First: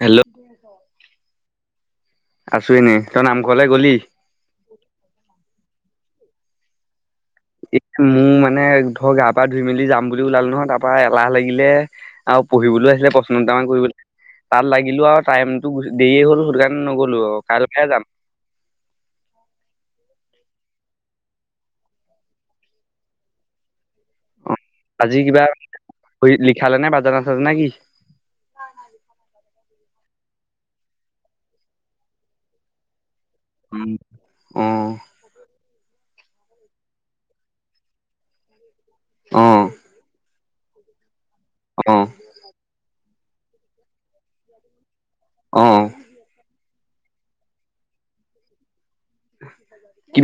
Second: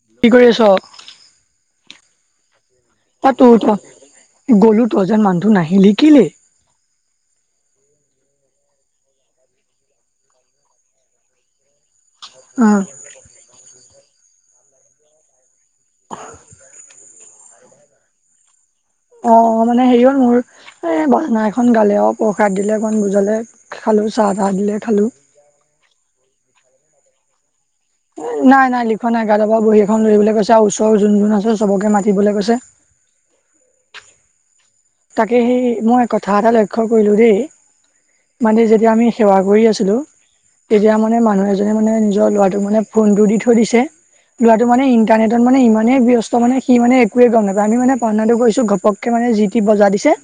Hello কি কৰি আছ? আছো এনেই। এ তোৰ থ' গ'লো তো এজন মানুহ নাহিলি কেলে? এ' মোৰ মানে ধৰ গা-পা ধুই মেলি যাম বুলি ওলালো নহয় তাৰপৰা এলাহ লাগিলে। আৰু অ পঢ়িবলৈ আছিলে প্ৰচ্ন দুটামান কৰিব আছিলে, তা'ত লাগিলো আৰু টাইম- দেৰিয়ে হ'ল দোকান নগ'লো আৰু কাইলৈ পৰাই হে যাম। অঁ', মানে হেৰি হ'ল মোৰ এই বাজনা এখন গা'লে অ' প্ৰসাদ অকণ দিলে মানুহজনে। খালো অ চাহ-তাহ দিলে। খালো। আজি কিবা লিখালে নে বাজাজ-আচাজ নেকি? নাই-নাই লিখোৱা নাই, গাব পৰা বহী এখন ধৰিবলৈ কৈছে আৰু ওচৰ যোন-যোন আছে চবকে মাতিবলৈ কৈছে। উমঁ। তাকে সেই মই কথা এটা লক্ষ্য কৰিলো দেই- মানে যেতিয়া আমি সেৱা অ কৰি আছিলো তেতিয়া মানে মানুহে- এজনে মানে অ নিজৰ ল'ৰাটোক মানে ফোনটো দি থৈ দিছে। ল'ৰাটো মানে ইটাৰনেটত মানে অ ইমানেই ব্যস্ত মানে সি মানে একোৱে গম নাপায়, আমি মানে কৰ্ণাটক গৈছোঁ ঘপকে- মানে যি টি বজাই দিছে। কি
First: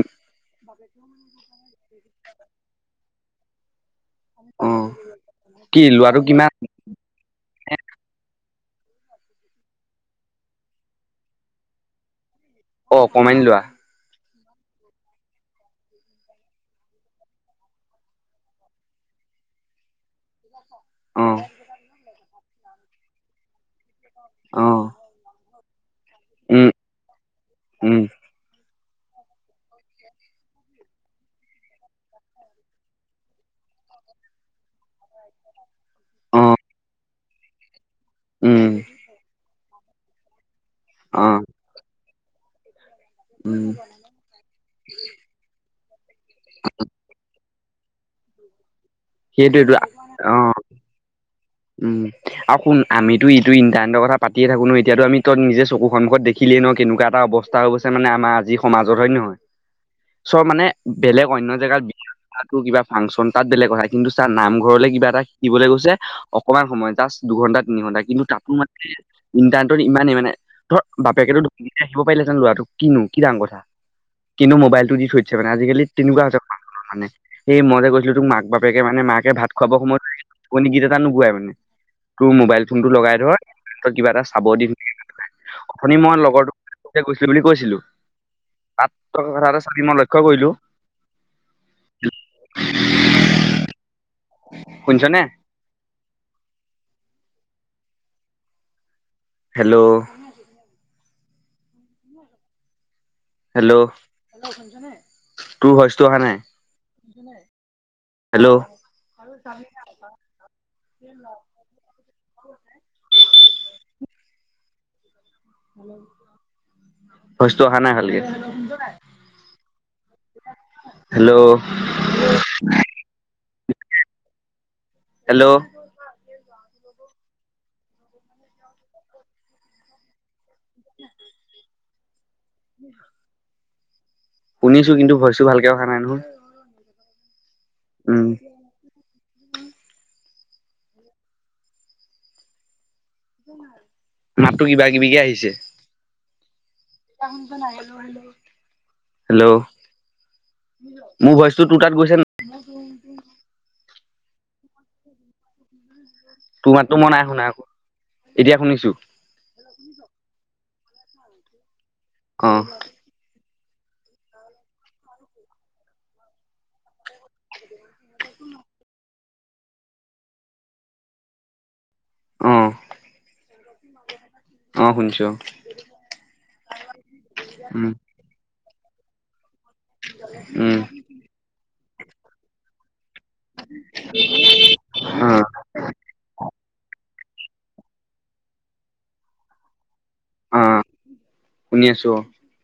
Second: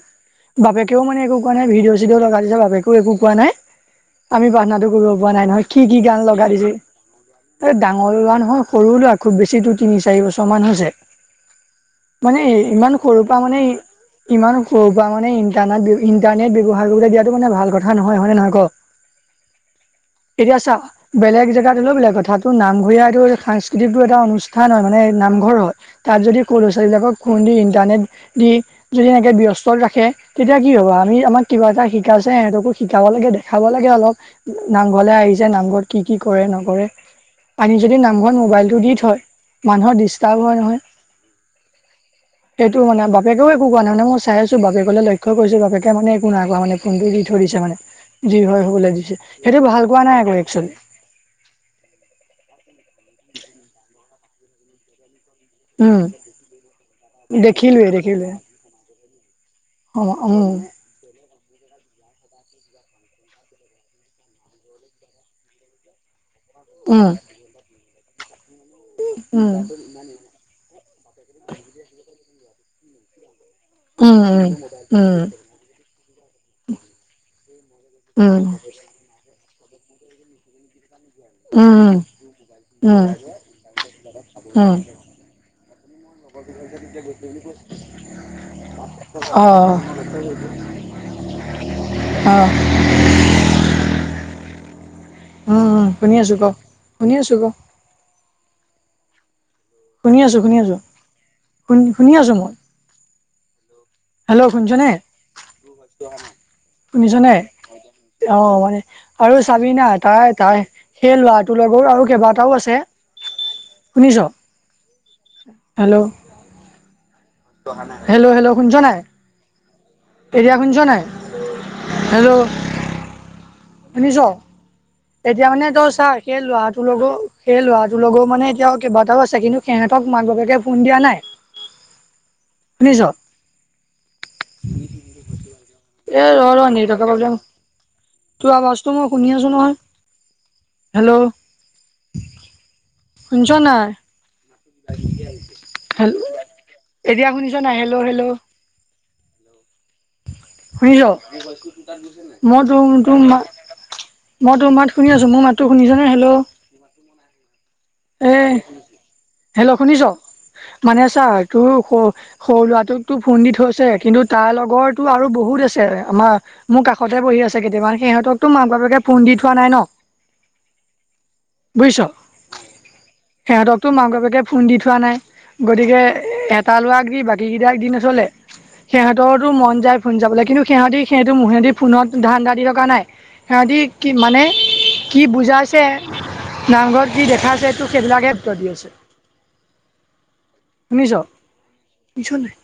বাপেকেও একো কাৰণে ভিডিঅ'-চিডিঅ' লগাই দিছে বাপেকে- কোনো একো কোৱা নাই, আমি অ প্ৰাৰ্থনাটো কৰিব পৰা নাই নহয় কি কি-কি লোৱাটো গান লগাই কিমান? দিছে। এই ডাঙৰ ল'ৰা নহয়, সৰু ল'ৰা খুব বেছি তিনি-চাৰি বছৰমান হৈছে। মানে ইমান অ সৰুৰ পৰা অকমানি লোৱা মানে- ইমান সৰু পৰা মানে ইণ্টাৰনেট-ইন্টাৰনেট ব্যৱহাৰ কৰিলে দিয়াটো মানে ভাল কথা- কথা নহয়, হয় নে নহয় কওঁক। এতিয়া চা' অ বেলেগ জেগাত হ'লেও বেলেগ কথা- ত' নামঘৰীয়া এইটো সাংস্কৃতিকটো এটা অ অনুষ্ঠান হয় মানে নামঘৰ হয়। তা'ত যদি স'ৰু উম ল'ৰা-ছোৱালী বিলাকক ফোন দি উম ইণ্টাৰনেট দি- যদি এনেকে ব্যস্ত ৰাখে তেতিয়া কি হ'ব। আমি আমাক কিবা এটা শিকাছে সিহঁতকো- শিকাব লাগে, দেখাব লাগে, অলপ নামঘৰলে আহিছে নামঘৰত কি-কি অ কৰে নকৰে। আহি যদি নামঘৰত উম মোবাইলটো দি থয়, মানুহৰ ডিষ্টাৰ্ব হয় নহয়। অঁ' [inaudible] সেইটো মানে, বাপেও একো কোৱা নাই মানে। ময় চাই আছো বাপেকলে লক্ষ্য কৰিছো বাপেকে মানে একো নাই কোৱা মানে ফোনটো দি থৈ দিছে। মানে যি হয় হবলৈ দিছে। সেইটো সেইটোৱেটো ভাল কৱা নাই আকৌ অ একচোৱেলি। উম' আৰু শুন, আমিতো এইটো ইন্টাৰনেটৰ কথা পাতিয়ে থাকো নো এতিয়াতো আমি তত নিজে- চকু উম সন্মুখত দেখিলেইে ন, কেনেকুৱাএটা অৱস্থা হৈ দেখিলোৱে গৈছে মানে দেখিলোৱে আমাৰ আজি সমাজত হয় নে নহয়? অ চৰ উম মানে বেলেগ অন্য জেগাত- তাটো কিবা ফাংচন তাত বেলেগ কথা, কিন্তু চা নাম ঘৰলে কিবা এটা শিকিবলে গৈছে- অকমান সময় উম জাষ্ট দুঘণ্টা তিনি ঘণ্টা কিন্তু তাতো মানে উম ইণ্টাৰনেটত ইমানেই মানে- ধৰ, বাপেকেতো ধৰিকিনে ৰাখিব পাৰিলেহেঁতেন লৰাটোক কিনো কি ডাঙৰ কথা? উম উম কিন্তু, মোবাইলটো দি উম থৈছে দিছে মানে, আজিকালি তেনেকুৱা হৈছে মানৰ মানে সেই মইযে কৈছিলোঁ তোক মাক বাপেক- এ মানে মাকে ভাত খুৱাব সময়ত নিচুকণী গীত এটা নুগোৱাই মানে। উম উম তোৰ মোবাইল ফোন টো লগাই ধৰ তয় কিবা এটা চাব দি উম দিলেহে ভাল পায়। অথনি মই লগৰোক গৈছিলোঁ বুলি কৈছিলোঁ। আত টকা কথা অ এটা চি মই লক্ষ্য কৰিলোঁ। অ' শুনিছনে? উম' উম' শুনি আছোঁ ক, শুনি আছোঁ ক। হেল্লৌ' শুনি আছোঁ, শুনি আছোঁ, শুনি শুনি আছোঁ মই। হেল্লৌ' হেল্লৌ' শুনিছনে? অহা নাই শুনিছনে? হেল্ল' অ' মানে- আৰু চাবি না তাই তাই সেই লৰাটোৰ লগৰো আৰু কেইবাটাও আছে। শুনিছ? হেল্লৌ' ভইচটো অহা নাই ভালকে হেল্লৌ' হেল্লৌ' শুনিছ নাই? এতিয়া শুনিছ নাই? হেল্ল' হেল্লৌ' শুনিছ? এতিয়া হেল্ল' মানে তই চাই- সেই ল'ৰাটোৰ লগৰ সেই ল'ৰাটোৰ লগৰ মানে এতিয়াও কেইবাটাও আছে কিন্তু সেহেঁতক মাক বাপেকে ফোন দিয়া নাই। [inaudible] শুনিছ? শুনিছো, কিন্তু ভইছটো ভালকে অহা নাই নহয়। এ ৰ ৰ নেটৱৰ্কৰ উম তোৰ আৱাজটো মই শুনি আছো নহয়। হেল্লৌ' শুনিছ নাই? মাততো কিবা কিবিকে আহিছে হেল- এতিয়া শুনিছ নাই? Hello hello. হেল্লৌ' শুনিছ মোৰ ভইচটো তোৰ তাত গৈছে ন- মই তোৰ তোৰ মা মই তোৰ মাত শুনি আছো মোৰ মাতটো শুনিছেনে? হেল্লৌ' তোৰ মাততো মই নাই শুনা আকৌ, এতিয়া শুনিছো। হেল্লৌ' শুনিছ, মানে ছাৰ তোৰ স অ সৰু লৰাটোক তো ফোন দি থৈছয়ে, কিন্তু- তাৰ লগৰটো আৰু বহুত আছে, আমাৰ- মোৰ কাষতে বহি আছে কেতামান সিহঁতকতো মাক বাপেকে ফোন দি থোৱা নাই ন। [inaudible] বুজিছ? অঁ' সেহেঁতকতো মাক বাপেকে ফোন দি থোৱা নাই। শুনিছো গতিকে এটা লৰাক দি বাকীকেইটাক দি উম নচলে সিহঁতৰটো মন যায় ফোন যাবলৈ কিন্তু উম সিহঁতি সিহতৰ সিহঁতি ফোনত ধান দা দি থকা নাই সিহঁতি কি মানে কি অ বুজাইছে নামঘৰত কি দেখাই আছে এইটো সেইবিলাকহে উত্তৰ দি আছে অ শুনিছ শুনি আছো শুনিছ নাই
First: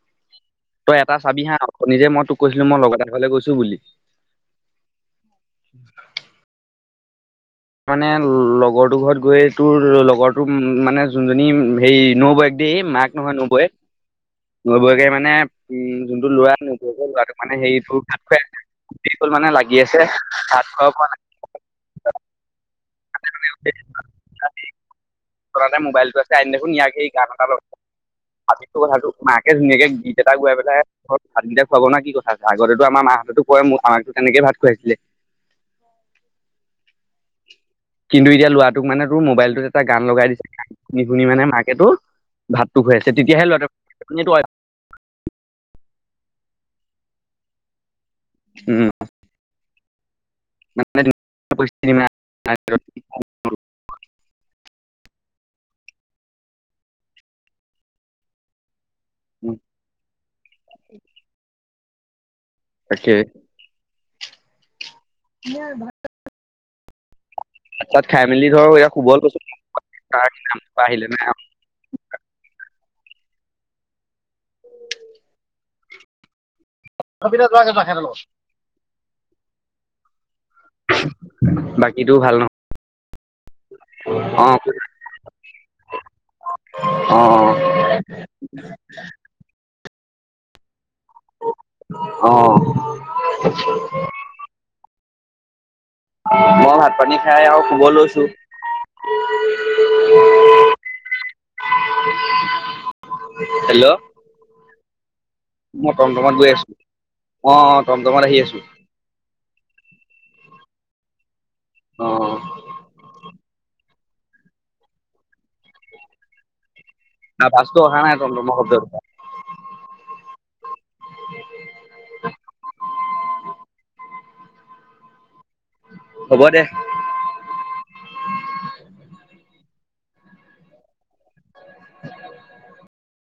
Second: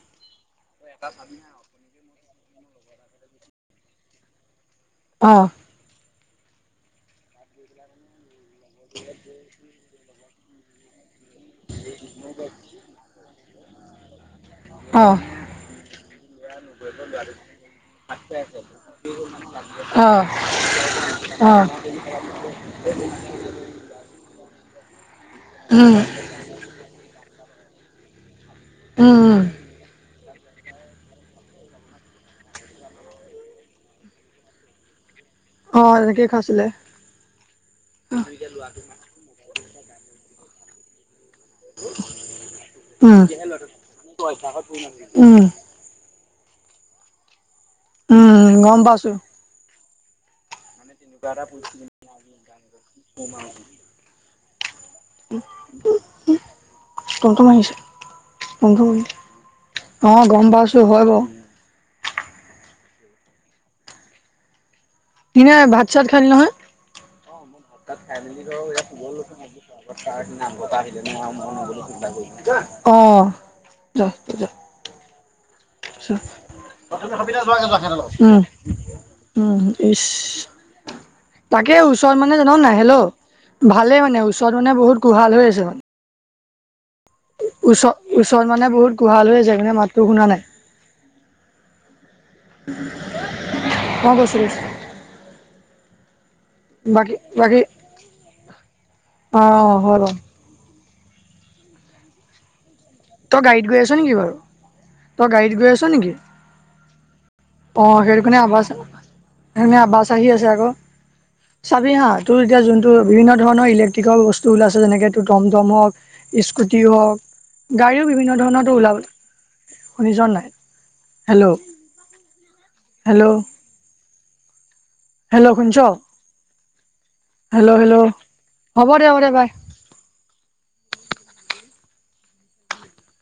তই এটা চাবি হা [unintelligible] নিজে মই তোক কৈছিলো মই লগত এ আগলে গৈছো বুলি অ মানে লগৰটো ঘৰত গৈ তোৰ লগৰটো মানে যোনজনী সেই নৌ বৈক দেই মাক নহয় নৌ বৈক অ নবৌয়েকে মানে উম যোনটো ল'ৰা নোব ল'ৰাটোক মানে হেৰিটো ভাত [unintelligible] মানে লাগি আছে ভাত খোৱা বোৱা নাই অঁ [unintelligible] আমি [unintelligible] উম এটা উম উম গুৱাই পেলাই ঘৰত ভাতকেইটা খুৱাব ন কি কথা আছে আগতে আমাৰ মাহঁতো কয় ম আমাকো তেনেকে ভাত খুৱাইছিলে অ এনেকে খাইছিলে কিন্তু এতিয়া ল'ৰাটোক মানে তোৰ মোবাইলটোত এটা গান লগাই দিছে গান শুনি শুনি মানে মাক হেতু ভাতটো খুৱাই আছে উম তেতিয়াহে লৰা উম উম গম পাইছো পম [unintelligible] [unintelligible] অ গম পাইছো হয় বাৰু তাকে [unintelligible] ভাত চাত খালি নহয় ভাত ছাত খাই মেলি ধৰক এয়া শুব গৈছো তাৰ নামটো আহিলে নাই অ দহ [unintelligible] উ উম ইচ তাকে বাকীটো ওচৰত মানে ভাল জান নহয় নাই হেল ভালে মানে অ ওচৰত মানে বহুত কুহাল হৈ আছে ম অ ওচ ওচৰত মানে বহুত গোহাল হৈ যাই মানে মাতটো শুনা নাই অ মই কৈছিলো মই ভাত বাকী পানী খাই আৰু বাকী শুব লৈছো অ হয় বাৰু [unintelligible] তই গাড়ীত গৈ আছ হেল্ল' নেকি বাৰু তই গাড়ীত গৈ আছ মই নেকি টমটমত গৈ আছো অ টমটমত সেইখণি আহি আছো আভাৰ ঘামে আবাচ আহি আছে আকৌ চাবি অ হা তোৰ এতিয়া যোনটো বিভিন্ন ধৰণৰ ইলেক্ট্ৰিকেল বস্তু ওলাইছে যেনেকে এইটো টমটম হওঁক স্কুটি হওঁক আৱাজটো অহা গাড়ীও নাই বিভিন্ন টমটমৰ ধৰণৰটো শব্দটো ওলাব শুনিছ নাই হেল্ল' হেল্ল' হেল্ল' শুনিছ হ'ব দে হেল্ল' হেল্ল' হ'ব দে হ'ব দে বাই [inaudible]